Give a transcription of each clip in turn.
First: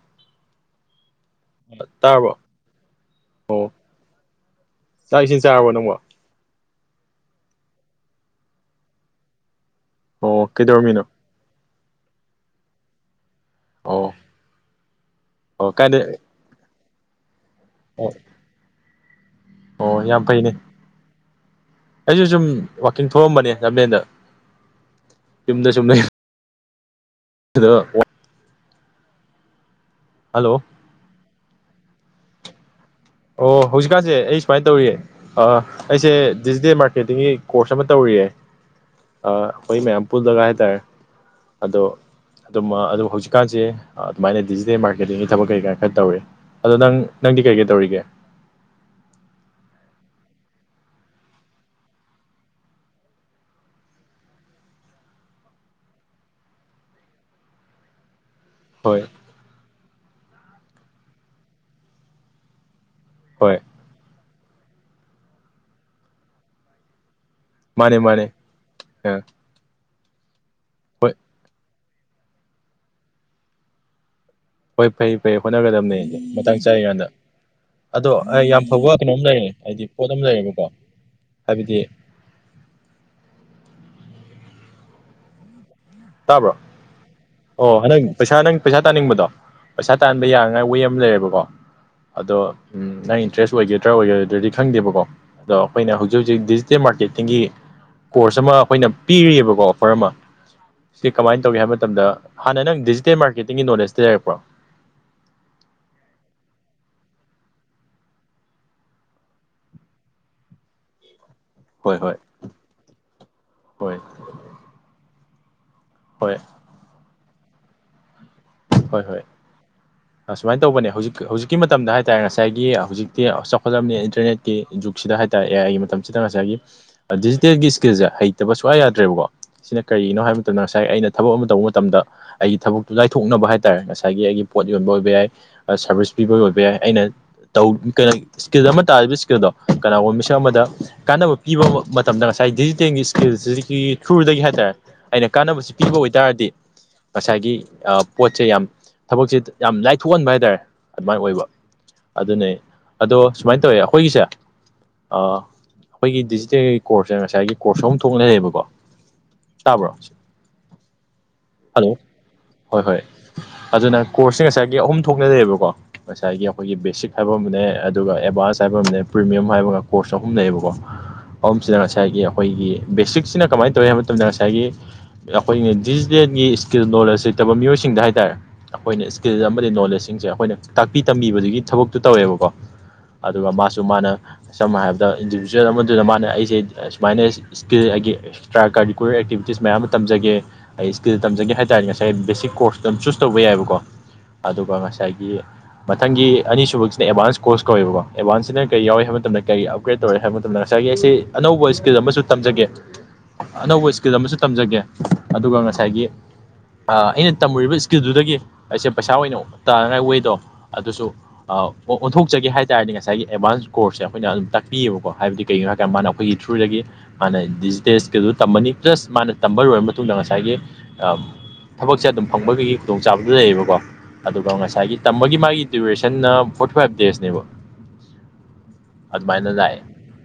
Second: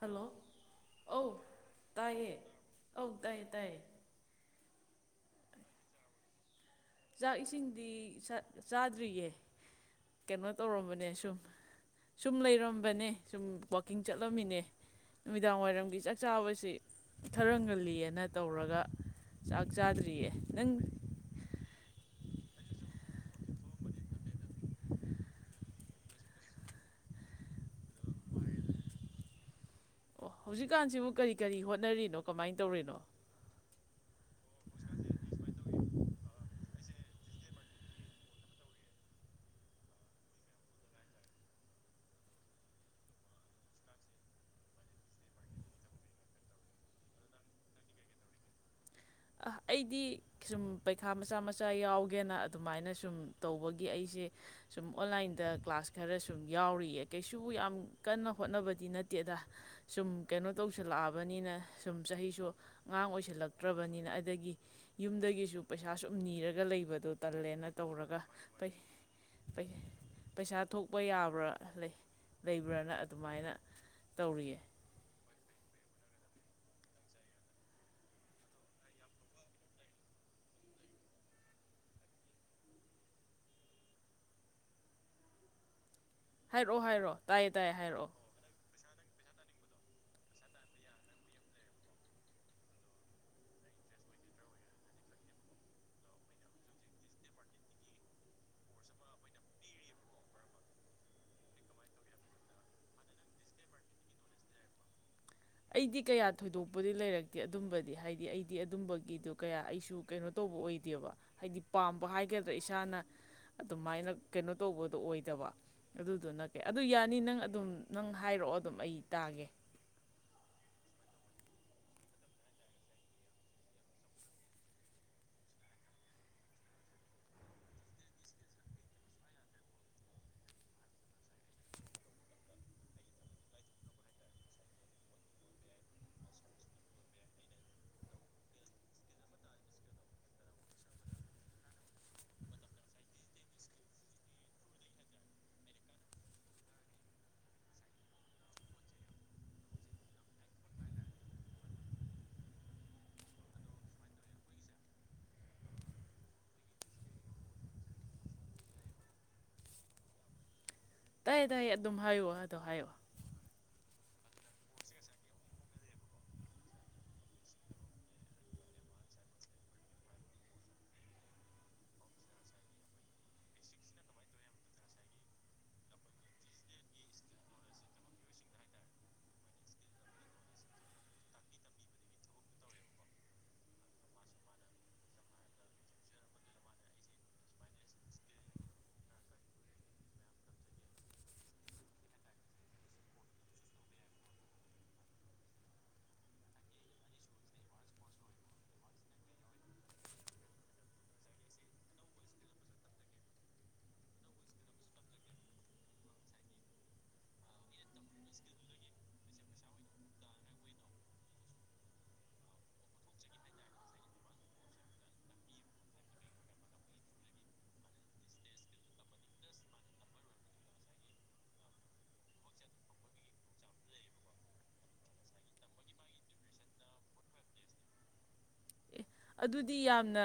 Hello ꯑꯧ ꯇꯥꯏꯌꯦ ꯇꯥꯔꯕꯣ ꯑꯧ ꯇꯥꯏꯌꯦ ꯑꯣ ꯇꯥꯏꯌꯦ ꯆꯥꯛ ꯏꯁꯤꯡ ꯆꯥꯔꯕꯣ ꯅꯪꯕ ꯆꯥꯛ ꯏꯁꯤꯡꯗꯤ ꯆꯥꯗ꯭ꯔꯤꯌꯦ ꯑꯣ ꯀꯩꯅꯣ ꯀꯩꯗꯧꯔꯝꯃꯤꯅꯣ ꯇꯧꯔꯝꯕꯅꯦ ꯁꯨꯝ ꯁꯨꯝ ꯂꯩꯔꯝ ꯃꯅꯦ ꯁꯨꯝ ꯋꯥꯛꯀꯤꯡ ꯑꯣ ꯆꯠꯂꯝꯃꯤꯅꯦ ꯅꯨꯃꯤꯗꯥꯡ ꯑꯣ ꯋꯥꯏꯔꯝꯒꯤ ꯆꯥꯛ ꯀꯥꯏꯗ ꯆꯥꯕꯁꯤ ꯑꯣ ꯊꯔꯝꯒꯜꯂꯤꯑꯅ ꯇꯧꯔꯒ ꯆꯥꯛ ꯑꯣ ꯌꯥꯝ ꯆꯥꯗ꯭ꯔꯤꯌꯦ ꯐꯩꯅꯦ ꯅꯪ ꯑꯩꯁꯨ ꯁꯨꯝ ꯋꯥꯛꯀꯤꯡ ꯊꯧꯔꯝꯕꯅꯦ ꯂꯝꯖꯦꯟꯗ ꯌꯨꯝꯗ ꯁꯨꯝ ꯂꯩ ꯑꯣ ꯍꯜꯂꯣ ꯍꯧꯖꯤꯛꯀꯥꯟꯁꯤꯕꯨ ꯀꯔꯤ ꯀꯔꯤ ꯍꯣꯠꯅꯔꯤꯅꯣ ꯅꯣ ꯀꯃꯥꯏꯅ ꯇꯧꯔꯤꯅꯣ ꯑꯣ ꯍꯧꯖꯤꯛꯀꯥꯟꯁꯦ ꯑꯩ ꯁꯨꯃꯥꯏꯅ ꯇꯧꯔꯤꯌꯦ ꯑꯩꯁꯦ ꯗꯤꯖꯤꯇꯦꯜ ꯃꯥꯔꯀꯦꯇꯤꯡꯒꯤ ꯀꯣꯔꯁ ꯑꯃ ꯇꯧꯔꯤꯌꯦ ꯑꯩꯈꯣꯏ ꯃꯌꯥꯝ ꯄꯨꯜꯂꯒ ꯍꯥꯏꯇꯥꯔꯦ ꯑꯗꯣ ꯑꯗꯨꯝꯃ ꯑꯗꯣ ꯍꯧꯖꯤꯛꯀꯥꯟꯁꯦ ꯑꯗꯨꯃꯥꯏꯅ ꯗꯤꯖꯤꯇꯦꯜ ꯃꯥꯔꯀꯦꯇꯤꯡꯒꯤ ꯊꯕꯛ ꯀꯩ ꯀꯥ ꯈꯔ ꯇꯧꯔꯤ ꯑꯗꯣ ꯅꯪ ꯅꯪꯗꯤ ꯀꯩ ꯀꯩ ꯇꯧꯔꯤꯒꯦ ꯑ ꯑꯩꯗꯤ ꯁꯨꯝ ꯄꯩꯈꯥ ꯃꯆꯥ ꯃꯆꯥ ꯌꯥꯎꯒꯦꯅ ꯑꯗꯨꯃꯥꯏꯅ ꯁꯨꯝ ꯇꯧꯕꯒꯤ ꯑꯩꯁꯦ ꯁꯨꯝ ꯑꯣꯟꯂꯥꯏꯟꯗ ꯀ꯭ꯂꯥꯁ ꯈꯔ ꯁꯨꯝ ꯌꯥꯎꯔꯤꯌꯦ ꯀꯩꯁꯨ ꯌꯥꯝ ꯀꯟꯅ ꯍꯣꯠꯅꯕꯗꯤ ꯍꯣꯏ ꯅꯠꯇꯦꯗ [inaudible] ꯑꯉꯥꯡ ꯍꯣꯏ ꯑꯣꯏꯁꯤꯜꯂꯛꯇ꯭ꯔꯕꯅꯤ ꯑꯗꯒꯤ ꯌꯨꯝꯗꯒꯤꯁꯨ ꯄꯩꯁꯥ ꯁꯨꯝ ꯅꯤꯔꯒ ꯂꯩꯕꯗꯣ ꯇꯜꯂꯦꯅ ꯃꯥꯅꯦ ꯃꯥꯅꯦ ꯇꯧꯔꯒ ꯑ ꯄꯩꯁꯥ ꯊꯣꯛꯄ ꯍꯣꯏ ꯌꯥꯕ꯭ꯔꯥ ꯂꯩ ꯂꯩꯕ꯭ꯔꯅ ꯑꯗꯨꯃꯥꯏꯅ ꯇꯧꯔꯤꯌꯦ ꯍꯣꯏ ꯐꯩ ꯐꯩ ꯍꯣꯠꯅꯒꯗꯕꯅꯤ ꯃꯇꯥꯡ ꯆꯥꯔꯤꯀꯥꯟꯗ ꯑꯗꯣ ꯑꯩ ꯌꯥꯝ ꯐꯕ ꯋꯥ ꯀꯩꯅꯣꯝ ꯂꯩꯔꯦ ꯍꯥꯏꯗꯤ ꯄꯣꯠ ꯑꯃ ꯂꯩꯔꯦꯕꯀꯣ ꯍꯥꯏꯕꯗꯤ ꯇꯥꯕ꯭ꯔꯣ ꯍꯥꯏꯔꯛꯑꯣ ꯍꯥꯏꯔꯛꯑꯣ ꯇꯥꯏꯌꯦ ꯇꯥꯏꯌꯦ ꯑꯣ ꯍꯥꯏꯔꯛꯑꯣ ꯅꯪ ꯄꯩꯁꯥ ꯅꯪ ꯄꯩꯁꯥ ꯇꯥꯟꯅꯤꯡꯕꯗꯣ ꯄꯩꯁꯥ ꯇꯥꯟꯕ ꯌꯥꯅꯉꯥꯏ ꯋꯦ ꯑꯃ ꯂꯩꯔꯦꯕꯀꯣ ꯑꯗꯣ ꯅꯪ ꯏꯟꯇ꯭ꯔꯦꯁ ꯑꯣꯏꯒꯗ꯭ꯔꯥ ꯑꯣꯏꯔꯣꯏꯗ꯭ꯔꯗꯤ ꯈꯪꯗꯦꯕꯀꯣ ꯑꯗꯣ ꯑꯩꯈꯣꯏꯅ ꯍꯧꯖꯤꯛ ꯍꯧꯖꯤꯛ ꯗꯤꯖꯤꯇꯦꯜ ꯃꯥꯔꯀꯦꯠꯇꯤꯡꯒꯤ ꯀꯣꯔꯁ ꯑꯃ ꯑꯩꯈꯣꯏꯅ ꯄꯤꯔꯤꯕꯀꯣ ꯑꯣꯐꯔ ꯑꯃ ꯁꯤ ꯀꯃꯥꯏꯅ ꯇꯧꯒꯦ ꯍꯥꯏꯕ ꯃꯇꯝꯗ ꯍꯥꯟꯅ ꯅꯪ ꯗꯤꯖꯤꯇꯦꯜ ꯃꯥꯔꯀꯦꯇꯤꯡꯒꯤ ꯅꯣꯂꯦꯖꯇꯤ ꯂꯩꯔꯛꯄ꯭ꯔꯣ ꯑꯩꯗꯤ ꯀꯌꯥ ꯊꯣꯏꯗꯣꯛꯄꯗꯤ ꯂꯩꯔꯛꯇꯦ ꯑꯗꯨꯝꯕꯗꯤ ꯍꯥꯏꯗꯤ ꯑꯩꯗꯤ ꯑꯗꯨꯝꯕꯒꯤꯗꯣ ꯀꯌꯥ ꯑꯩꯁꯨ ꯀꯩꯅꯣ ꯇꯧꯕ ꯑꯣꯏꯗꯦꯕ ꯍꯥꯏꯗꯤ ꯍꯣꯏ ꯄꯥꯝꯕ ꯍꯣꯏ ꯍꯥꯏꯒꯗ꯭ꯔꯥ ꯏꯁꯥꯅ ꯍꯣꯏ ꯑꯗꯨꯃꯥꯏꯅ ꯀꯩꯅꯣ ꯇꯧꯕꯗꯣ ꯑꯣꯏꯗꯕ ꯍꯣꯏ ꯑꯗꯨꯗꯨꯅ ꯑꯗꯨ ꯌꯥꯅꯤ ꯅꯪ ꯑꯗꯨꯝ ꯅꯪ ꯍꯥꯏꯔꯛꯑꯣ ꯑꯗꯨꯝ ꯑꯩ ꯇꯥꯒꯦ ꯑꯁꯨꯃꯥꯏꯅ ꯇꯧꯕꯅꯦ ꯍꯧꯖꯤꯛ ꯍꯧꯖꯤꯛꯀꯤ ꯃꯇꯝꯗ ꯍꯥꯏ ꯇꯥꯔꯦ ꯉꯁꯥꯏꯒꯤ ꯍꯧꯖꯤꯛꯇꯤ ꯆꯥꯎꯈꯠꯂꯕꯅꯤ ꯏꯟꯇꯔꯅꯦꯠꯀꯤ ꯖꯨꯛꯁꯤꯗ ꯍꯥꯏ ꯇꯥꯔꯦ ꯑꯦꯑꯥꯏꯒꯤ ꯃꯇꯝꯁꯤꯗ ꯉꯁꯥꯏꯒꯤ ꯗꯤꯖꯤꯇꯦꯜꯒꯤ ꯏꯁꯀꯤꯜꯁꯦ ꯍꯩꯇꯕ ꯁꯨꯛꯌꯥ ꯌꯥꯗ꯭ꯔꯦꯕꯀꯣ ꯁꯤꯅ ꯀꯔꯤꯒꯤꯅꯣ ꯍꯥꯏꯕ ꯃꯇꯝꯗ ꯉꯁꯥꯏ ꯑꯩꯅ ꯊꯕꯛ ꯑꯃ ꯇꯧꯕ ꯃꯇꯝꯗ ꯑꯩꯒꯤ ꯊꯕꯛꯇꯨ ꯂꯥꯏꯊꯣꯛꯅꯕ ꯍꯥꯏ ꯍꯥꯏ ꯇꯔꯦ ꯉꯁꯥꯏꯒꯤ ꯑꯩꯒꯤ ꯄꯣꯠ ꯌꯣꯟꯕ ꯑꯣꯏꯕ ꯌꯥꯏ ꯁꯥꯔꯚꯤꯁ ꯄꯤꯕ ꯑꯣꯏꯕ ꯌꯥꯏ ꯑꯩꯅ ꯇꯧ ꯏꯁꯀꯤꯜ ꯑꯃ ꯇꯥꯜꯂꯕ ꯏꯁꯀꯤꯜꯗꯣ ꯀꯅꯥꯒꯨꯝꯕ ꯃꯤꯁꯛ ꯑꯃꯗ ꯀꯥꯟꯅꯕ ꯄꯤꯕ ꯃꯇꯝꯗ ꯉꯁꯥꯏ ꯗꯤꯖꯤꯇꯦꯜꯒꯤ ꯏꯁꯀꯤꯜꯁꯤꯒꯤ ꯊ꯭ꯔꯨꯗꯒꯤ ꯍꯥꯏꯇꯥꯔꯦ ꯑꯩꯅ ꯀꯥꯟꯅꯕꯁꯤ ꯄꯤꯕ ꯑꯣꯏꯇꯥꯥꯔꯗꯤ ꯉꯁꯥꯏꯒꯤ ꯄꯣꯠꯁꯦ ꯌꯥꯝ ꯊꯕꯛꯁꯦ ꯌꯥꯝ ꯂꯥꯏꯊꯣꯛꯍꯟꯕ ꯍꯥꯏꯇꯥꯔꯦ ꯑꯗꯨꯃꯥꯏꯅ ꯑꯣꯏꯕ ꯑꯗꯨꯅꯤ ꯑꯗꯣ ꯁꯨꯃꯥꯏꯅ ꯇꯧꯋꯦ ꯑꯩꯈꯣꯏꯒꯤꯁꯦ ꯑꯩꯈꯣꯏꯒꯤ ꯗꯤꯖꯤꯇꯦꯜꯒꯤ ꯀꯣꯔꯁꯁꯦ ꯉꯁꯥꯏꯒꯤ ꯀꯣꯔꯁ ꯑꯍꯨꯝ ꯊꯣꯛꯅ ꯂꯩꯌꯦꯕꯀꯣ ꯇꯥꯕ꯭ꯔꯣ ꯇꯥꯏ ꯇꯥꯏ ꯑꯗꯨꯝ ꯍꯜꯂꯣ ꯑꯗꯨꯝ ꯍꯥꯏ ꯑꯗꯨꯝ ꯍꯥꯏ ꯍꯣꯏ ꯍꯣꯏ ꯑꯗꯨꯅ ꯀꯣꯔꯁꯁꯦ ꯉꯁꯥꯏꯒꯤ ꯑꯍꯨꯝ ꯊꯣꯛꯅ ꯂꯩꯌꯦꯕꯀꯣ ꯉꯁꯥꯏꯒꯤ ꯑꯩꯈꯣꯏꯒꯤ ꯕꯦꯁꯤꯛ ꯍꯥꯏꯕ ꯑꯃꯅꯦ ꯑꯗꯨꯒ ꯑꯦꯗꯚꯥꯟꯁ ꯍꯥꯏꯕ ꯑꯃꯅꯦ ꯄ꯭ꯔꯤꯃꯤꯌꯝ ꯍꯥꯏꯕꯒ ꯀꯣꯔꯁ ꯑꯍꯨꯝ ꯂꯩꯌꯦꯕꯀꯣ ꯑꯍꯨꯝꯁꯤꯗ ꯉꯁꯥꯏꯒꯤ ꯑꯩꯈꯣꯏꯒꯤ ꯕꯦꯁꯤꯛꯁꯤꯅ ꯀꯃꯥꯏꯅ ꯇꯧꯏ ꯍꯥꯏꯕ ꯃꯇꯝꯗ ꯉꯁꯥꯏꯒꯤ ꯑꯩꯈꯣꯏꯒꯤ ꯗꯤꯖꯤꯇꯦꯜꯒꯤ ꯏꯁꯀꯤꯜ ꯅꯣꯂꯦꯖ ꯂꯩꯇꯕ ꯃꯤꯑꯣꯏꯁꯤꯡ ꯁꯤꯡꯗ ꯍꯥꯏꯇꯥꯥꯔꯦ ꯑꯩꯈꯣꯏꯅ ꯏꯁꯀꯤꯜ ꯑꯃꯗꯤ ꯅꯣꯂꯦꯖꯁꯤꯡꯁꯦ ꯑꯩꯈꯣꯏꯅ ꯇꯥꯛꯄꯤ ꯇꯝꯕꯤꯕꯗꯨꯒꯤ ꯊꯕꯛꯇꯨ ꯇꯧꯋꯦꯕꯀꯣ ꯑꯗꯨꯒ ꯃꯥꯁꯨ ꯃꯥꯅ ꯁꯝꯅ ꯍꯥꯏꯔꯕꯗ ꯏꯟꯗꯤꯕꯤꯖꯨꯋꯦꯜ ꯑꯃꯗꯨꯗ ꯃꯥꯅ ꯑꯩꯁꯦ ꯁꯨꯃꯥꯏꯅ ꯏꯁꯀꯤꯜ ꯑꯩꯒꯤ ꯑꯦꯛꯁꯇ꯭ꯔꯥ ꯀꯥꯔꯤꯀꯨꯂꯔ ꯑꯦꯛꯇꯤꯕꯤꯇꯤꯁ ꯃꯌꯥꯝ ꯑꯃ ꯇꯝꯖꯒꯦ ꯑꯩ ꯏꯁꯀꯤꯜ ꯇꯝꯖꯒꯦ ꯍꯥꯏ ꯇꯥꯔꯗꯤ ꯉꯁꯥꯏ ꯕꯦꯁꯤꯛ ꯀꯣꯔꯁ ꯑꯗꯨꯝ ꯆꯨꯁ ꯇꯧꯕ ꯌꯥꯏꯕꯀꯣ ꯑꯗꯨꯒ ꯉꯁꯥꯏꯒꯤ ꯃꯊꯪꯒꯤ ꯑꯅꯤꯁꯨꯕꯒꯤꯁꯤꯅ ꯑꯦꯗꯚꯥꯟꯁ ꯀꯣꯔꯁ ꯀꯧꯋꯦꯕꯀꯣ ꯑꯦꯗꯚꯥꯟꯁꯁꯤꯅ ꯀꯔꯤ ꯌꯥꯎꯋꯏ ꯍꯥꯏꯕ ꯃꯇꯝꯗ ꯀꯔꯤ ꯑꯞꯒ꯭ꯔꯦꯗ ꯇꯧꯔꯦ ꯍꯥꯏꯕ ꯃꯇꯝꯗ ꯉꯁꯥꯏꯒꯤ ꯑꯩꯁꯦ ꯑꯅꯧꯕ ꯏꯁꯀꯤꯜ ꯑꯃꯁꯨ ꯇꯝꯖꯒꯦ ꯑꯅꯧꯕ ꯏꯁꯀꯤꯜ ꯑꯃꯁꯨ ꯇꯝꯖꯒꯦ ꯑꯗꯨꯒ ꯉꯁꯥꯏꯒꯤ ꯑꯩꯅ ꯇꯝꯃꯨꯔꯤꯕ ꯏꯁ꯭ꯀꯤꯜꯗꯨꯗꯒꯤ ꯑꯩꯁꯦ ꯄꯩꯁꯥ ꯑꯣꯏꯅ ꯇꯥꯅꯉꯥꯏ ꯋꯦꯗꯣ ꯑꯗꯨꯁꯨ ꯑꯣꯟꯊꯣꯛꯆꯒꯦ ꯍꯥꯏ ꯇꯥꯔꯗꯤ ꯉꯁꯥꯏꯒꯤ ꯑꯦꯗꯚꯥꯟꯁ ꯀꯣꯔꯁꯁꯦ ꯑꯩꯈꯣꯏꯅ ꯑꯗꯨꯝ ꯇꯥꯛꯄꯤꯌꯦꯕꯀꯣ ꯍꯥꯏꯕꯗꯤ ꯀꯩꯒꯤꯅꯣ ꯍꯥꯏꯀꯥꯟꯗ ꯃꯥꯅ ꯑꯩꯈꯣꯏꯒꯤ ꯊ꯭ꯔꯨꯗꯒꯤ ꯃꯥꯅ ꯗꯤꯖꯤꯇꯦꯜ ꯏꯁꯀꯤꯜꯗꯨ ꯇꯝꯃꯅꯤ ꯄ꯭ꯂꯁ ꯃꯥꯅ ꯇꯝꯕ ꯂꯣꯏꯔꯕ ꯃꯇꯨꯡꯗ ꯉꯁꯥꯏꯒꯤ ꯊꯕꯛꯁꯦ ꯑꯗꯨꯝ ꯐꯪꯕꯒꯤ ꯈꯨꯗꯣꯡꯆꯥꯕꯖꯨ ꯂꯩꯌꯦꯕꯀꯣ ꯑꯗꯨꯒ ꯉꯁꯥꯏꯒꯤ ꯇꯝꯕꯒꯤ ꯃꯥꯒꯤ ꯗ꯭ꯌꯨꯔꯦꯁꯟꯅ ꯐꯣꯔꯇꯤ ꯐꯥꯏꯚ ꯗꯦꯖꯅꯦꯕ ꯑꯦ ꯑꯗꯨꯃꯥꯏꯅ ꯑꯗꯨꯗꯤ ꯂꯥꯛꯑꯦ ꯌꯥꯝꯅ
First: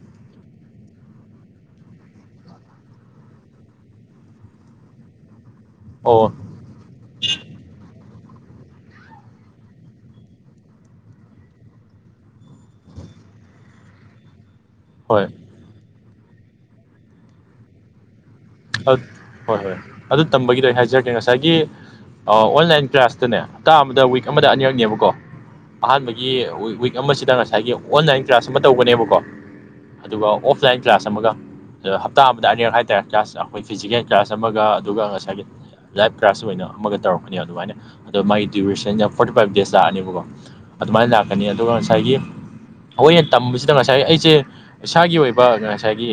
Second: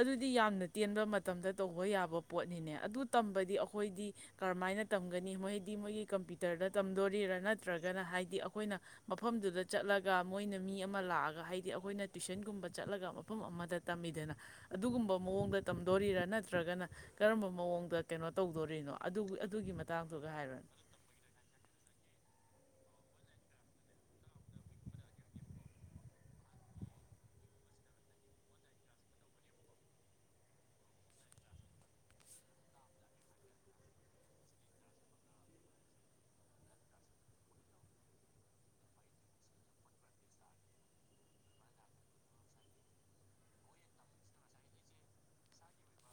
ꯑꯗꯨꯗꯤ ꯌꯥꯝꯅ ꯇꯦꯟꯕ ꯃꯇꯝ ꯃꯇꯝꯗ ꯇꯧꯕ ꯌꯥꯕ ꯄꯣꯠꯅꯤꯅꯦ ꯑꯗꯨ ꯇꯝꯕꯗꯤ ꯑꯩꯈꯣꯏꯗꯤ ꯀꯔꯝꯍꯥꯏꯅ ꯇꯝꯒꯅꯤ ꯃꯣꯏ ꯃꯣꯏꯒꯤ ꯑꯣ ꯀꯝꯄ꯭ꯌꯨꯇꯔꯗ ꯇꯝꯗꯣꯔꯤꯔꯥ ꯅꯠꯇ꯭ꯔꯒꯅ ꯍꯥꯏ ꯍꯥꯏꯗꯤ ꯑꯩꯈꯣꯏꯅ ꯃꯐꯝꯗꯨꯗ ꯆꯠꯂꯒ ꯃꯣꯏꯅ ꯃꯤ ꯑꯃ ꯂꯥꯛꯑꯒ ꯍꯥꯏꯗꯤ ꯑꯩꯈꯣꯏꯅ ꯇꯨꯏꯁꯟꯒꯨꯝꯕ ꯆꯠꯂꯒ ꯃꯐꯝ ꯑꯃꯗ ꯇꯝꯃꯤꯗꯅ ꯑꯗꯨꯒꯨꯝꯕ ꯍꯣꯏ ꯃꯑꯣꯡꯗ ꯇꯝ ꯗꯣꯔꯤꯔꯥ ꯅꯠꯇ꯭ꯔꯒꯅ ꯀꯔꯝꯕ ꯃꯑꯣꯡꯗ ꯀꯩꯅꯣ ꯇꯧꯗꯣꯔꯤꯅꯣ ꯍꯣꯏ ꯑꯗꯨ ꯑꯗꯨꯒꯤ ꯍꯣꯏ ꯑꯗꯨ ꯃꯇꯥꯡꯗꯨꯒ ꯍꯥꯏꯔꯣꯅꯦ ꯇꯝꯕꯒꯤꯗꯣ ꯑꯩ ꯍꯥꯏꯖꯔꯛꯀꯦ ꯉꯁꯥꯏꯒꯤ ꯑꯣꯟꯂꯥꯏꯟ ꯀ꯭ꯂꯥꯁꯇꯅꯦ ꯍꯞꯇꯥ ꯑꯃꯗ ꯋꯤꯛ ꯑꯃꯗ ꯑꯅꯤꯔꯛꯅꯦꯕꯀꯣ ꯑꯍꯥꯟꯕꯒꯤ ꯋꯤꯛ ꯑꯃꯁꯤꯗ ꯉꯁꯥꯏꯒꯤ ꯑꯣꯟꯂꯥꯏꯟꯒꯤ ꯀ꯭ꯂꯥꯁ ꯑꯃ ꯇꯧꯒꯤꯕꯅꯦꯀꯣ ꯑꯗꯨꯒ ꯑꯣꯐꯂꯥꯏꯟ ꯀ꯭ꯂꯥꯁ ꯑꯃꯒ ꯑ ꯍꯞꯇꯥ ꯑꯃꯗ ꯑꯅꯤꯔꯛ ꯍꯥꯏꯇꯥꯔꯦ ꯀ꯭ꯂꯥꯁ ꯑꯩꯈꯣꯏ ꯐꯤꯖꯤꯀꯦꯜ ꯀ꯭ꯂꯥꯁ ꯑꯃꯒ ꯑꯗꯨꯒ ꯉꯁꯥꯏꯒꯤ ꯂꯥꯏꯐ ꯀ꯭ꯂꯥꯁ ꯑꯣꯏꯅ ꯑꯃꯒ ꯇꯧꯔꯛꯀꯅꯤ ꯑꯗꯨꯃꯥꯏꯅ ꯑꯗꯣ ꯃꯥꯒꯤ ꯗ꯭ꯌꯨꯔꯦꯁꯟꯁ ꯐꯣꯔꯇꯤ ꯐꯥꯏꯚ ꯗꯦꯖ ꯂꯥꯛꯑꯅꯦꯕꯀꯣ ꯑꯗꯨꯃꯥꯏꯅ ꯂꯥꯛꯀꯅꯤ ꯑꯗꯨꯒ ꯉꯁꯥꯏꯒꯤ ꯑꯩꯈꯣꯏꯅ ꯇꯝꯕꯁꯤꯗ ꯉꯁꯥꯏꯒꯤ ꯑꯩꯁꯦ ꯏꯁꯥꯒꯤ ꯑꯣꯏꯕ ꯉꯁꯥꯏꯒꯤ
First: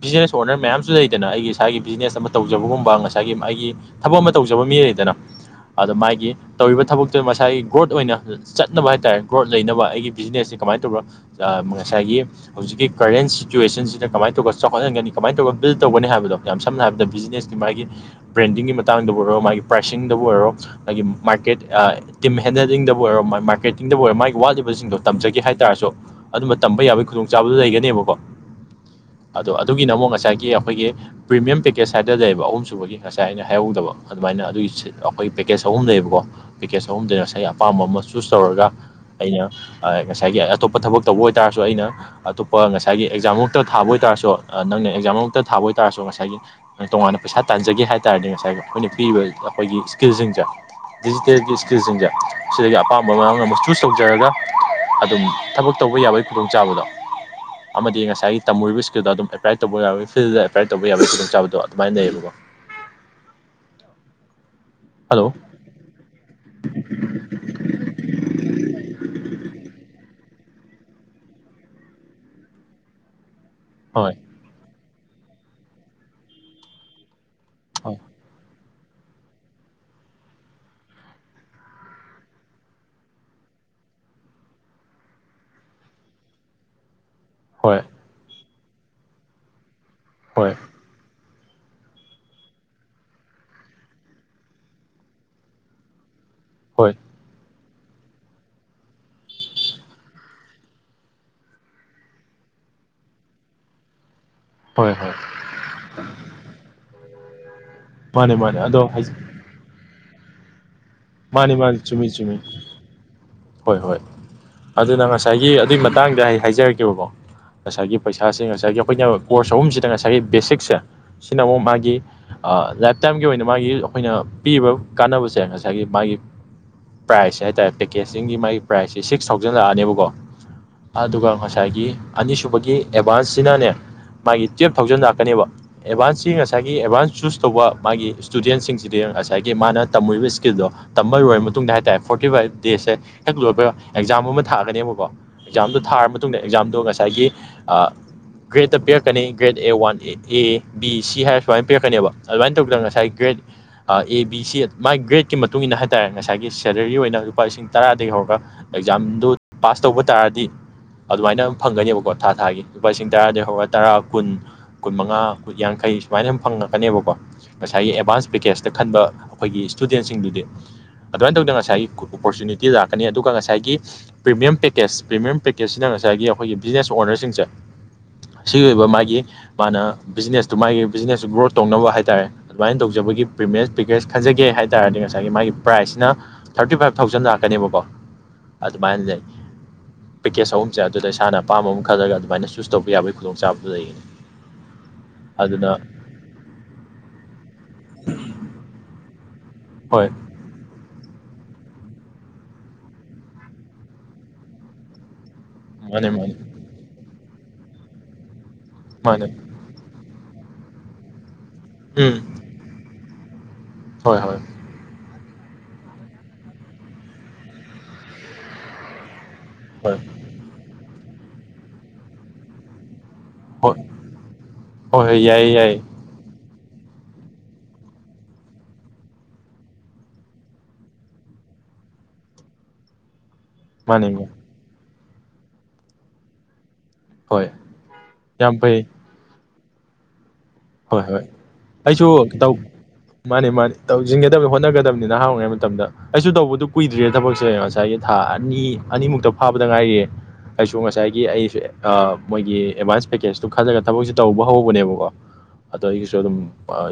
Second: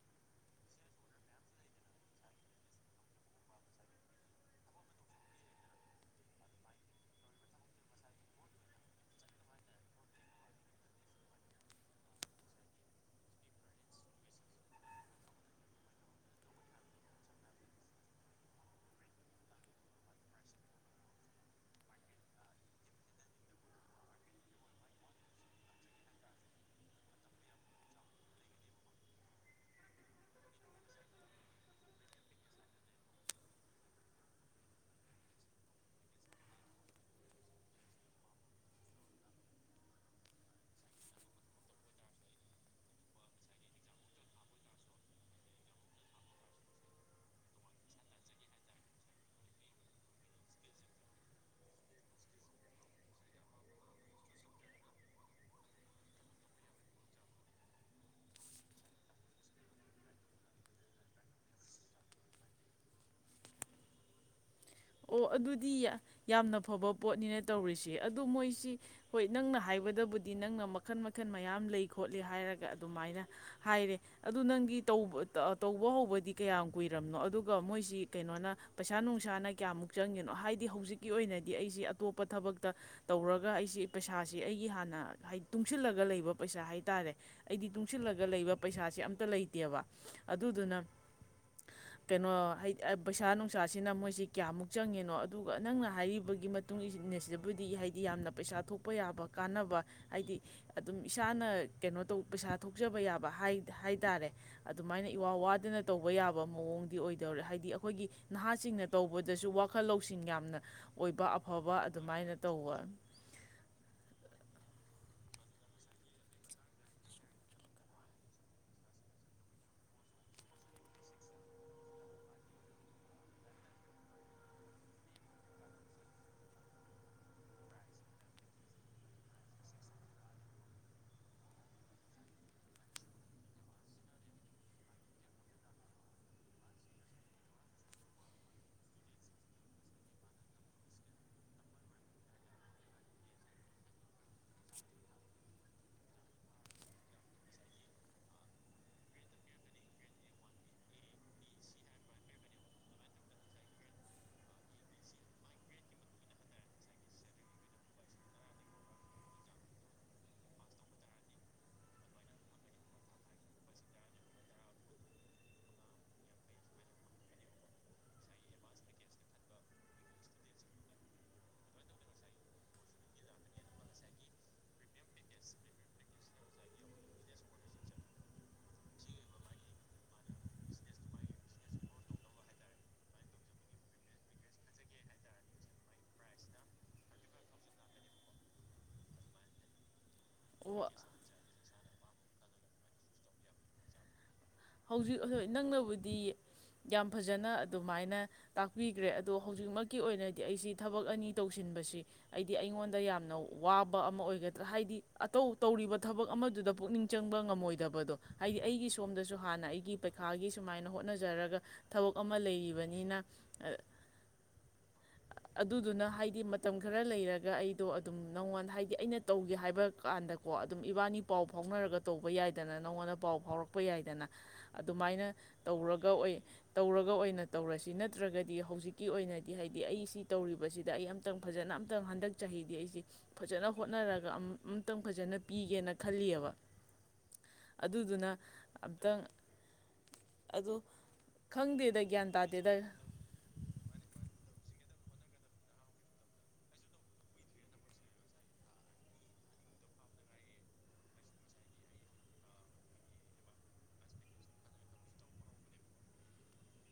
ꯕꯤꯖꯤꯅꯦꯁ ꯑꯣꯅꯔ ꯃꯌꯥꯝꯁꯨ ꯂꯩꯗꯅ ꯑꯩꯒꯤ ꯉꯁꯥꯏꯒꯤ ꯕꯤꯖꯤꯅꯦꯁ ꯑꯃ ꯇꯧꯖꯕꯒꯨꯝꯕ ꯉꯁꯥꯏꯒꯤ ꯑꯩꯒꯤ ꯊꯕꯛ ꯑꯃ ꯇꯧꯖꯕ ꯃꯤ ꯂꯩꯗꯅ ꯑꯗꯣ ꯃꯥꯒꯤ ꯇꯧꯔꯤꯕ ꯊꯕꯛꯇꯨꯗ ꯃꯁꯥꯏꯒꯤ ꯒ꯭ꯔꯣꯠ ꯑꯣꯏꯅ ꯆꯠꯅꯕ ꯍꯥꯏꯇꯥꯔꯦ ꯒ꯭ꯔꯣꯠ ꯂꯩꯅꯕ ꯑꯩꯒꯤ ꯕꯤꯖꯤꯅꯦꯁꯁꯤ ꯀꯃꯥꯏꯅ ꯇꯧꯔ ꯉꯁꯥꯏꯒꯤ ꯍꯧꯖꯤꯛꯀꯤ ꯀꯔꯦꯟ ꯁꯤꯆꯨꯋꯦꯁꯟꯁꯤꯗ ꯀꯃꯥꯏꯅ ꯇꯧꯔꯒ ꯆꯥꯎꯈꯠꯍꯟꯒꯅꯤ ꯀꯃꯥꯏꯅ ꯇꯧꯔ ꯕꯤꯜ ꯇꯧꯒꯅꯤ ꯍꯥꯏꯕꯗꯣ ꯌꯥꯝ ꯁꯝꯅ ꯍꯥꯏꯔꯕꯗ ꯕꯤꯖꯤꯅꯦꯁꯀꯤ ꯃꯥꯒꯤ ꯕ꯭ꯔꯦꯟꯗꯤꯡꯒꯤ ꯃꯇꯥꯡꯗꯕꯨ ꯑꯣꯏꯔꯣ ꯃꯥꯒꯤ ꯄ꯭ꯔꯥꯏꯁꯤꯡꯗꯕꯨ ꯑꯣꯏꯔꯣ ꯃꯥꯒꯤ ꯃꯥꯔꯀꯦꯠ ꯇꯤꯝ ꯍꯦꯟꯗꯜꯂꯤꯡꯗꯕꯨ ꯑꯣꯏꯔꯣ ꯃꯥꯒꯤ ꯃꯥꯔꯀꯦꯇꯤꯡꯗꯕꯨ ꯑꯣꯏꯔꯣ ꯃꯥꯒꯤ ꯋꯥꯠꯂꯤꯕꯁꯤꯡꯗꯣ ꯇꯝꯖꯒꯦ ꯍꯥꯏ ꯇꯔꯁꯨ ꯑꯗꯨꯝꯕ ꯇꯝꯕ ꯌꯥꯕꯒꯤ ꯈꯨꯗꯣꯡꯆꯥꯕꯗꯨꯣ ꯂꯩꯒꯅꯦꯕꯀꯣ ꯑꯗꯣ ꯑꯗꯨꯒꯤꯅ ꯑꯃꯨꯛ ꯉꯁꯥꯏꯒꯤ ꯑꯩꯈꯣꯏꯒꯤ ꯄ꯭ꯔꯤꯃꯤꯌꯝ ꯄꯦꯀꯦꯖ ꯍꯥꯏꯇꯥꯔ ꯂꯩꯌꯦꯕ ꯑꯍꯨꯝꯁꯨꯨꯕꯒꯤ ꯉꯁꯥꯏ ꯑꯩꯅ ꯍꯥꯏꯍꯧꯗꯕ ꯑꯗꯨꯃꯥꯏꯅ ꯑꯗꯨꯒꯤ ꯑꯩꯈꯣꯏ ꯄꯦꯛꯀꯦꯖ ꯑꯍꯨꯝ ꯂꯩꯕꯀꯣ ꯄꯦꯛꯀꯦꯖ ꯑꯍꯨꯝꯗꯨ ꯉꯁꯥꯏꯒꯤ ꯑꯄꯥꯝꯕ ꯑꯃ ꯆꯨꯁ ꯇꯧꯔꯒ ꯑꯩꯅ ꯉꯁꯥꯏꯒꯤ ꯑꯇꯣꯞꯄ ꯊꯕꯛ ꯇꯧꯕ ꯑꯣꯏꯇꯥꯥꯔꯁꯨ ꯑꯩꯅ ꯑꯇꯣꯞꯄ ꯉꯁꯥꯏꯒꯤ ꯑꯦꯛꯖꯥꯝꯃꯛꯇ ꯊꯥꯕ ꯑꯣꯏꯇꯥꯔꯁꯨ ꯅꯪꯅ ꯑꯦꯛꯖꯥꯝꯃꯨꯇ ꯊꯥꯕ ꯑꯣꯏꯇꯥꯔꯁꯨ ꯉꯁꯥꯏ ꯉꯁꯥꯏꯒꯤ ꯇꯣꯉꯥꯟꯅ ꯄꯩꯁꯥ ꯇꯥꯟꯖꯒꯦ ꯍꯥꯏ ꯇꯥꯔꯗꯤ ꯉꯁꯥꯏꯒꯤ ꯑꯩꯈꯣꯏꯅ ꯄꯤꯔꯤꯕ ꯑꯩꯈꯣꯏꯒꯤ ꯏꯁꯀꯤꯜꯁꯤꯡꯁꯦ ꯗꯤꯖꯤꯇꯦꯜꯒꯤ ꯏꯁꯀꯤꯜꯁꯤꯡꯁꯦ ꯁꯤꯗꯒꯤ ꯑꯄꯥꯝꯕ ꯃꯔꯝ ꯑꯃꯨꯛ ꯆꯨꯁ ꯇꯧꯖꯔꯒ ꯑꯗꯨꯝ ꯊꯕꯛ ꯇꯧꯕ ꯌꯥꯕꯒꯤ ꯈꯨꯗꯣꯡꯆꯥꯕꯗꯣ ꯑꯃꯗꯤ ꯉꯁꯥꯏꯒꯤ ꯇꯝꯃꯨꯔꯤꯕ ꯏꯁꯀꯤꯜꯗꯣ ꯑꯗꯨꯝ ꯑꯦꯄ꯭ꯂꯥꯏ ꯇꯧꯕ ꯌꯥꯕꯒꯤ ꯐꯤꯜꯗ ꯑꯦꯄ꯭ꯂꯥꯏ ꯇꯧꯕ ꯌꯥꯕꯒꯤ ꯈꯨꯗꯣꯡ ꯆꯥꯕꯗꯣ ꯑꯗꯨꯃꯥꯏꯅ ꯂꯩꯌꯦꯕꯀꯣ ꯍꯜꯂꯣ ꯑꯣ ꯑꯗꯨꯗꯤ ꯌꯥꯝꯅ ꯐꯕ ꯄꯣꯠꯅꯤꯅ ꯇꯧꯔꯤꯁꯦ ꯑꯗꯨ ꯃꯣꯏꯁꯤ ꯍꯣꯏ ꯅꯪꯅ ꯍꯥꯏꯕꯗꯕꯨꯗꯤ ꯗꯤ ꯅꯪꯅ ꯃꯈꯜ ꯃꯈꯜ ꯃꯌꯥꯝ ꯂꯩ ꯈꯣꯠꯂꯤ ꯍꯥꯏꯔꯒ ꯑꯗꯨꯃꯥꯏꯅ ꯍꯥꯏꯔꯦ ꯍꯣꯏ ꯑꯗꯨ ꯅꯪꯒꯤ ꯇꯧꯕ ꯍꯧꯕꯗꯤ ꯀꯌꯥꯝ ꯀꯨꯏꯔꯝꯅꯣ꯫ ꯍꯣꯏ ꯃꯣꯏꯁꯤ ꯀꯩꯅꯣꯅ꯫ ꯄꯩꯁꯥ ꯅꯨꯡꯁꯥꯅ꯫ ꯀꯌꯥꯃꯨꯛ ꯆꯪꯒꯦꯅꯣ ꯍꯥꯏꯗꯤ ꯍꯧꯖꯤꯛꯀꯤ ꯑꯣꯏꯅꯗꯤ ꯑꯩꯁꯤ ꯑꯇꯣꯞꯄ ꯊꯕꯛꯇ ꯇꯧꯔꯒ ꯑꯩꯁꯤ ꯄꯩꯁꯥꯁꯤ ꯑꯩꯒꯤ ꯍꯥꯟꯅ ꯍꯥꯏꯗꯤ ꯇꯨꯡꯁꯤꯜꯂꯒ ꯂꯩꯕ ꯄꯩꯁꯥ ꯍꯥꯏꯇꯥꯔꯦ꯫ ꯑꯩꯒꯤ ꯍꯣꯏ ꯇꯨꯡꯁꯤꯜꯂꯒ ꯂꯩꯕ꯫ ꯄꯩꯁꯥꯁꯦ ꯑꯝꯇ ꯂꯩꯇꯦꯕ꯫ ꯍꯣꯏ ꯑꯗꯨꯗꯨꯅ꯫ ꯀꯩꯅꯣꯍꯩ ꯄꯩꯁꯥ ꯅꯨꯡꯁꯥꯁꯤꯅ ꯃꯣꯏꯁꯤ꯫ ꯀꯌꯥꯃꯨꯛ ꯆꯪꯉꯦꯅꯣ ꯑꯗꯨꯒ ꯅꯪꯅ ꯍꯥꯏꯔꯤ꯫ ꯕꯒꯤ ꯃꯇꯨꯡ ꯍꯣꯏ ꯏꯅꯁ‌ꯦꯕꯨꯗ꯫ ꯗꯤ ꯍꯥꯏꯗꯤ ꯌꯥꯝꯅ ꯄꯩꯁꯥ ꯊꯣꯛꯄ ꯌꯥꯕ ꯀꯥꯟꯅꯕ ꯍꯥꯏꯗꯤ ꯑꯗꯨꯝ ꯏꯁꯥꯅ ꯀꯩꯅꯣ ꯇꯧ ꯄꯩꯁꯥ ꯊꯣꯛꯆꯕ ꯌꯥꯕ ꯍꯥꯏ ꯇꯔꯦ꯫ ꯍꯣꯏ ꯑꯗꯨꯃꯥꯏꯅ ꯍꯣꯏ ꯏꯋꯥ ꯋꯥꯗꯅ ꯇꯧꯕ ꯌꯥꯕ ꯃꯑꯣꯡ꯫ ꯑꯣꯏꯗꯧꯔꯦ ꯍꯥꯏꯗꯤ꯫ ꯑꯩꯈꯣꯏꯒꯤ ꯃꯥꯅꯦ ꯃꯥꯅꯦ ꯅꯍꯥꯁꯤꯡꯅ꯫ ꯑꯗꯣ ꯇꯧꯕꯗꯁꯨ ꯋꯥꯈꯜ ꯂꯧ꯫ ꯂꯧꯁꯤꯡ ꯌꯥꯝꯅ꯫ ꯑꯣꯏꯕ ꯃꯥꯅꯤ ꯑꯐꯕ ꯃꯥꯅꯤ ꯆꯨꯝꯃꯤ ꯑꯗꯨꯃꯥꯏꯅ ꯆꯨꯝꯃꯤ ꯇꯧꯕ꯫ ꯍꯣꯏ ꯍꯣꯏ ꯑꯗꯨꯅ ꯉꯁꯥꯏꯒꯤ ꯑꯗꯨꯏ ꯃꯇꯥꯡꯗ ꯑꯩ ꯍꯥꯏꯖꯔꯛꯀꯦꯕꯀꯣ ꯉꯁꯥꯏꯒꯤ ꯄꯩꯁꯥꯁꯦ ꯉꯁꯥꯏꯒꯤ ꯑꯩꯈꯣꯏꯅ ꯀꯣꯔꯁ ꯑꯍꯨꯝꯁꯤꯗ ꯉꯁꯥꯏꯒꯤ ꯕꯦꯁꯤꯛꯁꯦ ꯁꯤꯅ ꯑꯃꯨꯛ ꯃꯥꯒꯤ ꯂꯥꯏꯞꯇꯥꯏꯝꯒꯤ ꯑꯣꯏꯅ ꯃꯥꯒꯤ ꯑꯩꯈꯣꯏꯅ ꯄꯤꯕ ꯀꯥꯟꯅꯕꯁꯦ ꯉꯁꯥꯏꯒꯤ ꯃꯥꯒꯤ ꯄ꯭ꯔꯥꯏꯁꯁꯦ ꯍꯥꯏꯇꯥꯔꯦ ꯄ‌ꯦ꯫ ꯀꯦꯁꯁꯤꯡꯒꯤ ꯃꯥꯒꯤ ꯄ꯭ꯔꯥꯏꯁꯁꯤ ꯁꯤꯛꯁ ꯊꯥꯎꯖꯟ ꯂꯥꯛꯑꯅꯦꯕꯀꯣ ꯑꯗꯨꯒ ꯉꯁꯥꯏꯒꯤ ꯑꯅꯤꯁꯨꯕꯒꯤ ꯑꯦꯗꯚꯥꯟꯁꯁꯤꯅꯅꯦ ꯃꯥꯒꯤ ꯇꯨꯌꯦꯞ ꯊꯥꯎꯖꯟ ꯂꯥꯛꯀꯅꯦꯕ ꯑꯦꯗꯚꯥꯟꯁꯁꯤ ꯉꯁꯥꯏꯒꯤ ꯑꯦꯗꯚꯥꯟꯁ ꯆꯨꯁ ꯇꯧꯕ ꯃꯥꯒꯤ ꯁꯇꯨꯗꯦꯟꯁꯤꯡꯁꯤꯗꯤ ꯉꯁꯥꯏꯒꯤ ꯃꯥꯅ ꯇꯝꯃꯨꯔꯤꯕ ꯏꯁꯀꯤꯜꯗꯣ ꯇꯝꯃꯔꯣꯏꯔ ꯃꯇꯨꯡꯗ ꯍꯥꯏꯇꯥꯔꯦ ꯐꯣꯔꯇꯤ ꯐꯥꯏꯚ꯫ ꯗꯦꯁꯦ ꯍꯛꯇ ꯂꯣꯏꯄ ꯑꯦꯛꯖꯥꯝ ꯑꯃ ꯊꯥꯒꯅꯦꯕꯀꯣ ꯑꯦꯛꯖꯥꯝꯗꯣ ꯊꯥꯔ ꯃꯇꯨꯡꯗ ꯑꯦꯛꯖꯥꯝꯗꯣ ꯉꯁꯥꯏꯒꯤ ꯒ꯭ꯔꯦꯗꯠꯇ ꯄꯤꯔꯛꯀꯅꯤ grade A one A A B C ꯍꯥꯏꯔ ꯁꯨꯃꯥꯏꯅ ꯄꯤꯔꯛꯀꯅꯦꯕ ꯑꯗꯨꯃꯥꯏꯅ ꯇꯧꯗꯅ ꯉꯁꯥꯏ ꯒ꯭ꯔꯦꯗ ꯑꯦ ꯕꯤ ꯁꯤ ꯃꯥꯏ ꯒ꯭ꯔꯦꯠꯀꯤ ꯃꯇꯨꯡ ꯏꯟꯅ ꯍꯥꯏꯇꯥꯔꯦ ꯉꯁꯥꯏꯒꯤ ꯁꯦꯂꯔꯤ ꯑꯣꯏꯅ꯫ ꯂꯨꯄꯥ ꯂꯤꯁꯤꯡ ꯇꯔꯥꯗꯒꯤ ꯍꯧꯔꯒ ꯑꯦꯛꯖꯥꯝꯗꯨ ꯄꯥꯁ ꯇꯧꯕ ꯇꯥꯔꯗꯤ ꯑꯗꯨꯃꯥꯏꯅ ꯐꯪꯒꯅꯦꯕꯀꯣ ꯊꯥ ꯊꯥꯒꯤ ꯂꯨꯄꯥ ꯂꯤꯁꯤꯡ ꯇꯔꯥꯗꯒꯤ ꯍꯧꯔꯒ ꯇꯔꯥ ꯀꯨꯟ ꯀꯨꯟ ꯃꯉꯥ ꯀꯨꯟ ꯌꯥꯡꯈꯩ ꯁꯨꯃꯥꯏꯅ ꯐꯪꯉꯛꯀꯅꯦꯕꯀꯣ ꯉꯁꯥꯏꯒꯤ ꯑꯦꯗꯚꯥꯟꯁ ꯄꯦꯀꯦꯖꯇ ꯈꯟꯕ ꯑꯩꯈꯣꯏꯒꯤ ꯁ꯭ꯇꯨꯗꯦꯟꯁꯤꯡꯗꯨꯗꯤ ꯑꯗꯨꯃꯥꯏꯅ ꯇꯧꯗꯅ ꯉꯁꯥꯏꯒꯤ꯫ ꯑꯣꯄꯣꯔꯆꯨꯅꯤꯇꯤ ꯂꯥꯛꯀꯅꯤ ꯑꯗꯨꯒ ꯉꯁꯥꯏꯒꯤ ꯄ꯭ꯔꯤꯃꯤꯌꯝ ꯄꯦꯀꯦꯁ ꯄ꯭ꯔꯤꯃꯤꯌꯝ ꯄꯦꯀꯦꯖꯁꯤꯅ ꯉꯁꯥꯏꯒꯤ ꯑꯩꯈꯣꯏꯒꯤ ꯕꯤꯖꯤꯅꯦꯁ ꯑꯣꯅꯔꯁꯤꯡꯁꯦ ꯁꯤ ꯑꯣꯏꯕ ꯃꯥꯒꯤ ꯃꯥꯅ ꯕꯤꯖꯤꯅꯦꯁꯇꯨ ꯃꯥꯒꯤ ꯕꯤꯖꯤꯅꯦꯁꯇꯨ ꯒ꯭ꯔꯣꯠ ꯇꯧꯅꯕ ꯍꯥꯏꯇꯥꯥꯔꯦ ꯑꯗꯨꯃꯥꯏꯅ ꯇꯧꯖꯕꯒꯤ ꯄ꯭ꯔꯤꯃꯤꯌꯝ ꯄꯦꯀꯦꯁ ꯈꯟꯖꯒꯦ ꯍꯥꯏ ꯇꯥꯔꯗꯤ ꯉꯁꯥꯏꯒꯤ ꯃꯥꯒꯤ ꯄ꯭ꯔꯥꯏꯁꯁꯤꯅ ꯊꯥꯔꯇꯤ ꯐꯥꯏꯞ꯫ ꯊꯧꯖꯟ ꯂꯥꯛꯀꯅꯦꯕꯀꯣ ꯑꯗꯨꯃꯥꯏꯅ ꯂꯩ꯫ ꯄꯦꯀꯦꯖ ꯑꯍꯨꯝꯁꯦ ꯑꯣ ꯑꯗꯨꯗ ꯏꯁꯥꯅ ꯑꯄꯥꯝꯕ ꯑ꯫ ꯊꯥꯔꯒ ꯑꯗꯨꯃꯥꯏꯅ ꯆꯨꯁ ꯇꯧꯕ ꯌꯥꯕꯒꯤ ꯈꯨꯗꯣꯡꯆꯥꯕꯗꯨ ꯂꯩꯒꯅꯤ꯫ ꯍꯧꯖꯤꯛ ꯍꯥꯏ‌ ꯑꯗꯨꯅ ꯅꯪꯅꯕꯨꯗꯤ ꯌꯥꯝ ꯐꯖꯅ ꯑꯗꯨꯃꯥꯏꯅ ꯇꯥꯛꯄꯤꯈ꯭ꯔꯦ ꯑꯗꯣ ꯍꯧꯖꯤꯛ꯫ ꯍꯧꯖꯤꯛꯃꯛꯀꯤ ꯍꯣꯏ ꯑꯣꯏꯅꯗꯤ ꯑꯩꯁꯤ ꯊꯕꯛ ꯑꯅꯤ꯫ ꯇꯧꯁꯤꯟꯕꯁꯤ ꯍꯥꯏꯗꯤ ꯑꯩꯉꯣꯟꯗ ꯌꯥꯝꯅ ꯋꯥꯕ ꯑꯃ ꯑꯣꯏꯒꯗ꯭ꯔꯥ ꯍꯥꯏꯗꯤ꯫ ꯑꯇꯧ ꯇꯧꯔꯤꯕ ꯃꯥꯅꯦ ꯊꯕꯛ ꯃꯥꯅꯦ ꯑꯃꯗꯨꯗ ꯄꯨꯛꯅꯤꯡ꯫ ꯆꯪꯕ ꯉꯝꯃꯣꯏꯗꯕꯗꯣ꯫ ꯍꯥꯏꯗꯤ ꯑꯩꯒꯤ ꯃꯥꯅꯦ ꯁꯣꯝꯗꯁꯨ꯫ ꯑꯩꯒꯤ ꯄꯩꯈꯥꯒꯤ ꯁꯨꯃꯥꯏꯅ ꯍꯣꯠꯅꯖꯔꯒ꯫ ꯊꯕꯛ ꯎꯝ ꯑꯃ ꯂꯩꯔꯤꯕꯅꯤꯅ꯫ ꯍꯣꯏ ꯍꯣꯏ ꯑꯗꯨꯗꯨꯅ ꯍꯥꯏꯗꯤ ꯃꯇꯝ ꯈꯔ ꯂꯩꯔꯒ ꯑꯩꯗꯣ ꯑꯗꯨꯝ ꯅꯪꯉꯣꯟꯜ ꯍꯥꯏꯗꯤ ꯑꯩꯅ꯫ ꯇꯧꯒꯦ ꯍꯥꯏꯕ ꯍꯣꯏ ꯀꯥꯟꯗꯀꯣ ꯑꯗꯨꯝ꯫ ꯏꯕꯥꯅꯤ ꯄꯥꯎ ꯐꯥꯎꯅꯔꯒ ꯇꯧꯕ ꯌꯥꯏꯗꯅ ꯅꯪꯉꯣꯟꯗ ꯄꯥꯎ ꯍꯣꯏ ꯐꯥꯎꯔꯛꯄ ꯌꯥꯏꯗꯅ ꯍꯣꯏ ꯍꯣꯏ ꯑꯗꯨꯃꯥꯏꯅ ꯌꯥꯏꯌꯦ ꯌꯥꯏꯌꯦ ꯇꯧꯔꯒ ꯑꯣꯏ ꯇꯧꯔꯒ ꯑꯣꯏꯅ ꯇꯧꯔꯁꯤ ꯅꯠꯇ꯭ꯔꯒꯗꯤ ꯍꯧꯖꯤꯛꯀꯤ ꯑꯣꯏꯅꯗꯤ ꯍꯥꯏꯗꯤ ꯑꯩ ꯁꯤ ꯇꯧꯔꯤꯕꯁꯤꯗ ꯑꯩ ꯑꯝꯇꯪ ꯐꯖꯅ ꯑꯝꯇꯪ ꯍꯟꯗꯛ ꯆꯍꯤꯗꯤ ꯑꯩꯁꯦ ꯐꯖꯅ ꯃꯥꯅꯦ ꯃꯥꯅꯦ ꯍꯣꯠꯅꯔꯒ ꯃꯨ ꯃꯨ ꯃꯇꯝ ꯐꯖꯅ ꯄꯤꯒꯦꯅ ꯈꯜꯂꯤꯑꯕ ꯍꯣꯏ ꯑꯗꯨꯗꯨꯅ ꯌꯥꯝ ꯐꯩ ꯑꯗꯨ ꯍꯣꯏ ꯍꯣꯏ ꯈꯪꯗꯦꯗ ꯒ꯭ꯌꯥꯟ ꯑꯩꯁꯨꯇꯧ ꯇꯥꯗꯦꯗ ꯃꯥꯅꯤ ꯃꯥꯅꯤ ꯇꯧꯁꯦꯅ ꯍꯣꯠꯅꯒꯗꯕꯅꯤꯅꯍꯥꯡ ꯑꯣꯏꯉꯩ ꯃꯇꯝꯗ ꯑꯩꯁꯨ ꯇꯧꯕꯗꯨ ꯀꯨꯏꯗ꯭ꯔꯤ ꯊꯕꯛꯁꯦ ꯉꯁꯥꯏꯒꯤ ꯊꯥ ꯑꯅꯤ ꯑꯅꯤꯃꯨꯛꯇ ꯐꯥꯕꯗ ꯉꯥꯏꯔꯤꯌꯦ ꯑꯩꯁꯨ ꯉꯁꯥꯏꯒꯤ ꯑꯩꯁꯦ ꯃꯣꯏꯒꯤ ꯑꯦꯗꯚꯥꯟꯁ ꯄꯦꯀꯦꯖꯇꯣ ꯈꯜꯂꯒ ꯊꯕꯛꯁꯦ ꯇꯧꯕ ꯍꯧꯕꯅꯦꯕꯀꯣ ꯑꯗꯣ ꯑꯩꯒꯤꯁꯨ ꯑꯗꯨꯝ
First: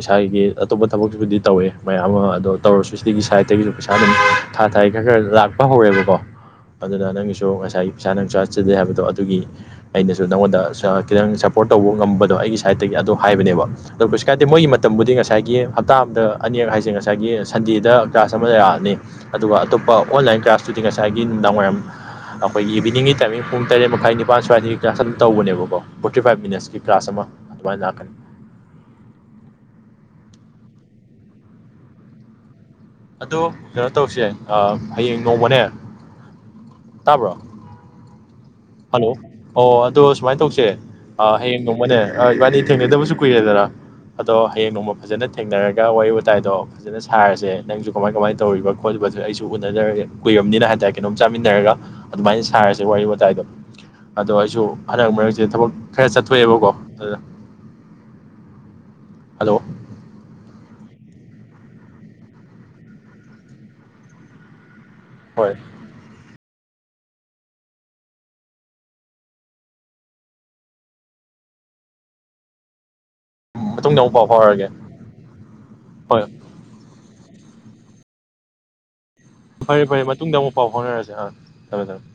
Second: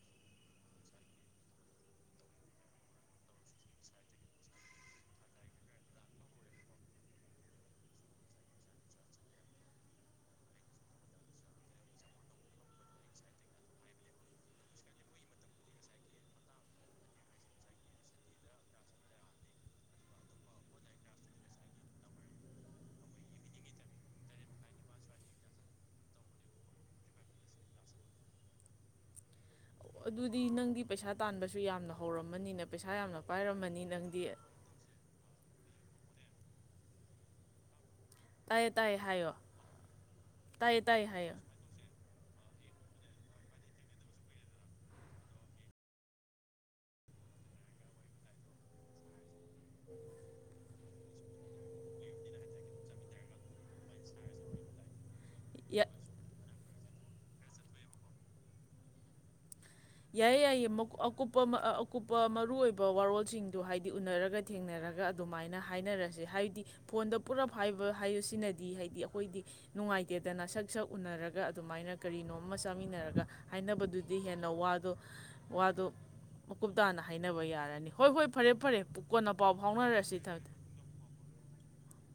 ꯏꯁꯥꯒꯤ ꯑꯇꯣꯞꯄ ꯊꯕꯛꯁꯤꯕꯨꯗꯤ ꯇꯧꯋꯦ ꯃꯌꯥꯝ ꯑꯃ ꯑꯗꯣ ꯇꯧꯔꯁꯨ ꯁꯤꯒꯤ ꯁꯥꯏꯠꯇꯒꯤꯁꯨ ꯄꯩꯁꯥ ꯑꯗꯨꯝ ꯊꯥ ꯊꯥꯏ ꯈꯔ ꯈꯔ ꯂꯥꯛꯄ ꯍꯧꯔꯦꯕꯀꯣ ꯑꯗꯨꯅ ꯅꯪꯒꯤꯁꯨ ꯉꯁꯥꯏꯒꯤ ꯄꯩꯁꯥ ꯅꯪ ꯆꯥꯠꯆꯗꯦ ꯍꯥꯏꯕꯗꯣ ꯑꯗꯨꯒꯤ ꯑꯩꯅꯁꯨ ꯅꯪꯉꯣꯟꯗ ꯈꯤꯇꯪ ꯁꯞꯄꯣꯔꯠ ꯇꯧꯕ ꯉꯝꯕꯗꯣ ꯑꯩꯒꯤ ꯁꯥꯏꯗꯠꯇꯒꯤ ꯑꯗꯣ ꯍꯥꯏꯕꯅꯦꯕ ꯑ ꯀꯩꯁꯨ ꯀꯥꯏꯗꯦ ꯃꯣꯏꯒꯤ ꯃꯇꯝꯕꯨꯗꯤ ꯉꯁꯥꯏꯒꯤ ꯍꯞꯇꯥ ꯑꯃꯗ ꯑꯅꯤꯔꯛ ꯍꯥꯏꯁꯦ ꯉꯁꯥꯏꯒꯤ ꯁꯟꯗꯦꯗ ꯀ꯭ꯂꯥꯁ ꯑꯃ ꯂꯩꯔꯛꯑꯅꯤ ꯑꯗꯨꯒ ꯑꯇꯣꯞꯄ ꯑꯣꯟꯂꯥꯏꯟ ꯀ꯭ꯂꯥꯁꯇꯨꯗꯤ ꯉꯁꯥꯏꯒꯤ ꯅꯨꯡꯗꯥꯡ ꯋꯥꯏꯔꯝ ꯑꯩꯈꯣꯏꯒꯤ ꯏꯚꯤꯅꯤꯡꯒꯤ ꯇꯥꯏꯃꯤꯡ ꯄꯨꯡ ꯇꯔꯦꯠ ꯃꯈꯥꯏ ꯅꯤꯄꯥꯥꯟ ꯁ꯭ꯋꯥꯏꯗꯒꯤ ꯀ꯭ꯂꯥꯁ ꯑꯗꯨꯝ ꯇꯧꯕꯅꯦꯕꯀꯣ ꯐꯣꯔꯇꯤ ꯐꯥꯏꯚ ꯃꯤꯅꯠꯁꯀꯤ ꯀ꯭ꯂꯥꯁ ꯑꯃ ꯑꯗꯨꯃꯥꯏꯅ ꯂꯥꯛꯀꯅꯤ ꯑꯗꯨꯗꯤ ꯅꯪꯗꯤ ꯄꯩꯁꯥ ꯇꯥꯟꯕꯁꯨ ꯌꯥꯝꯅ ꯍꯧꯔꯝꯃꯅꯤꯅꯦ ꯑꯗꯨ ꯀꯩꯅꯣ ꯇꯧꯁꯦ ꯍꯌꯦꯡ ꯅꯣꯡꯃꯅꯦ ꯇꯥꯕ꯭ꯔꯣ ꯇꯥꯏꯌꯦ ꯇꯥꯏꯌꯦ ꯍꯜꯂꯣ ꯍꯥꯏꯌꯣ ꯑꯣ ꯑꯗꯣ ꯁꯨꯃꯥꯏꯅ ꯇꯧꯁꯦ ꯇꯥꯏꯌꯦ ꯇꯥꯏꯌꯦ ꯍꯥꯏꯌꯣ ꯍꯌꯦꯡ ꯅꯣꯡꯃꯅꯦ ꯏꯕꯥꯅꯤ ꯊꯦꯡꯅꯗꯕꯁꯨ ꯀꯨꯏꯔꯦꯗꯅ ꯑꯗꯣ ꯍꯌꯦꯡ ꯅꯣꯡꯃ ꯐꯖꯅ ꯊꯦꯡꯅꯔꯒ ꯋꯥꯔꯤ ꯋꯥꯇꯥꯏꯗꯣ ꯐꯖꯅ ꯁꯥꯔꯁꯦ ꯅꯪꯁꯨ ꯀꯃꯥꯏ ꯀꯃꯥꯏꯅ ꯇꯧꯔꯤꯕ ꯈꯣꯠꯂꯤꯕꯗꯨ ꯑꯩꯁꯨ ꯎꯅꯔ ꯀꯨꯏꯔꯕꯅꯤꯅ ꯍꯥꯏꯇꯥꯔꯦ ꯀꯩꯅꯣꯝ ꯆꯥꯃꯤꯟꯅꯔꯒ ꯑꯗꯨꯃꯥꯏꯅ ꯁꯥꯔꯁꯦ ꯋꯥꯔꯤ ꯋꯥꯇꯥꯏꯗꯣ ꯑꯗꯣ ꯑꯩꯁꯨ ꯍꯟꯅꯛ ꯃꯔꯛ ꯁꯦ ꯊꯕꯛ ꯌꯥ- ꯈꯔ ꯆꯠꯊꯣꯛꯑꯦꯕꯀꯣ ꯊꯣꯏꯌ ꯍꯜꯂꯣ ꯌꯥꯏ ꯌꯥꯏꯌꯦ ꯑꯀꯨꯞꯄ ꯑꯀꯨꯞꯄ ꯃꯔꯨꯑꯣ ꯑꯣꯏꯕ ꯋꯥꯔꯣꯜꯁꯤꯡꯗꯨ ꯍꯥꯏꯗꯤ ꯎꯅꯔꯒ ꯊꯦꯡꯅꯔꯒ ꯒ ꯍꯣꯏ ꯑꯗꯨꯃꯥꯏꯅ ꯍꯥꯏꯅꯔꯁꯦ ꯍꯥꯏꯗꯤ ꯐꯣꯟꯗ ꯄꯨꯂꯞ ꯍꯥꯏꯕ ꯍꯥꯏꯕꯁꯤꯅꯗꯤ ꯍꯥꯏꯗꯤ ꯑꯩꯈꯣꯏꯗꯤ ꯅꯨꯡꯉꯥꯏꯇꯦꯗꯅ ꯁꯛ ꯁꯛ ꯎꯅꯔꯒ ꯑꯗꯨꯃꯥꯏꯅ ꯀꯔꯤꯅꯣꯝꯃ ꯆꯥꯃꯤꯟꯅꯔꯒ ꯃꯇꯨꯡꯗ ꯑꯃꯨꯛ ꯍꯥꯏꯅꯕꯗꯨꯗꯤ ꯄꯥꯎ ꯍꯦꯟꯅ ꯐꯥꯎꯔꯛꯑꯒꯦ ꯋꯥ ꯑꯗꯨ ꯋꯥꯗꯣ ꯍꯣꯏ ꯃꯀꯨꯞ ꯇꯥꯅ ꯍꯥꯏꯅꯕ ꯌꯥ ꯔꯅꯤ ꯍꯣꯏ ꯍꯣꯏ ꯐꯔꯦ ꯐꯔꯦ ꯀꯣꯟꯅ ꯄꯥꯎ ꯐꯔꯦ ꯐꯔꯦ ꯐꯥꯎꯅꯔꯁꯤ ꯃꯇꯨꯡꯗ ꯊꯝꯃꯦ ꯊꯝꯃꯦ ꯑꯃꯨꯛ ꯄꯥꯎ ꯐꯥꯎꯅꯔꯁꯦ ꯑꯥ ꯊꯝꯃꯦ ꯊꯝꯃꯦ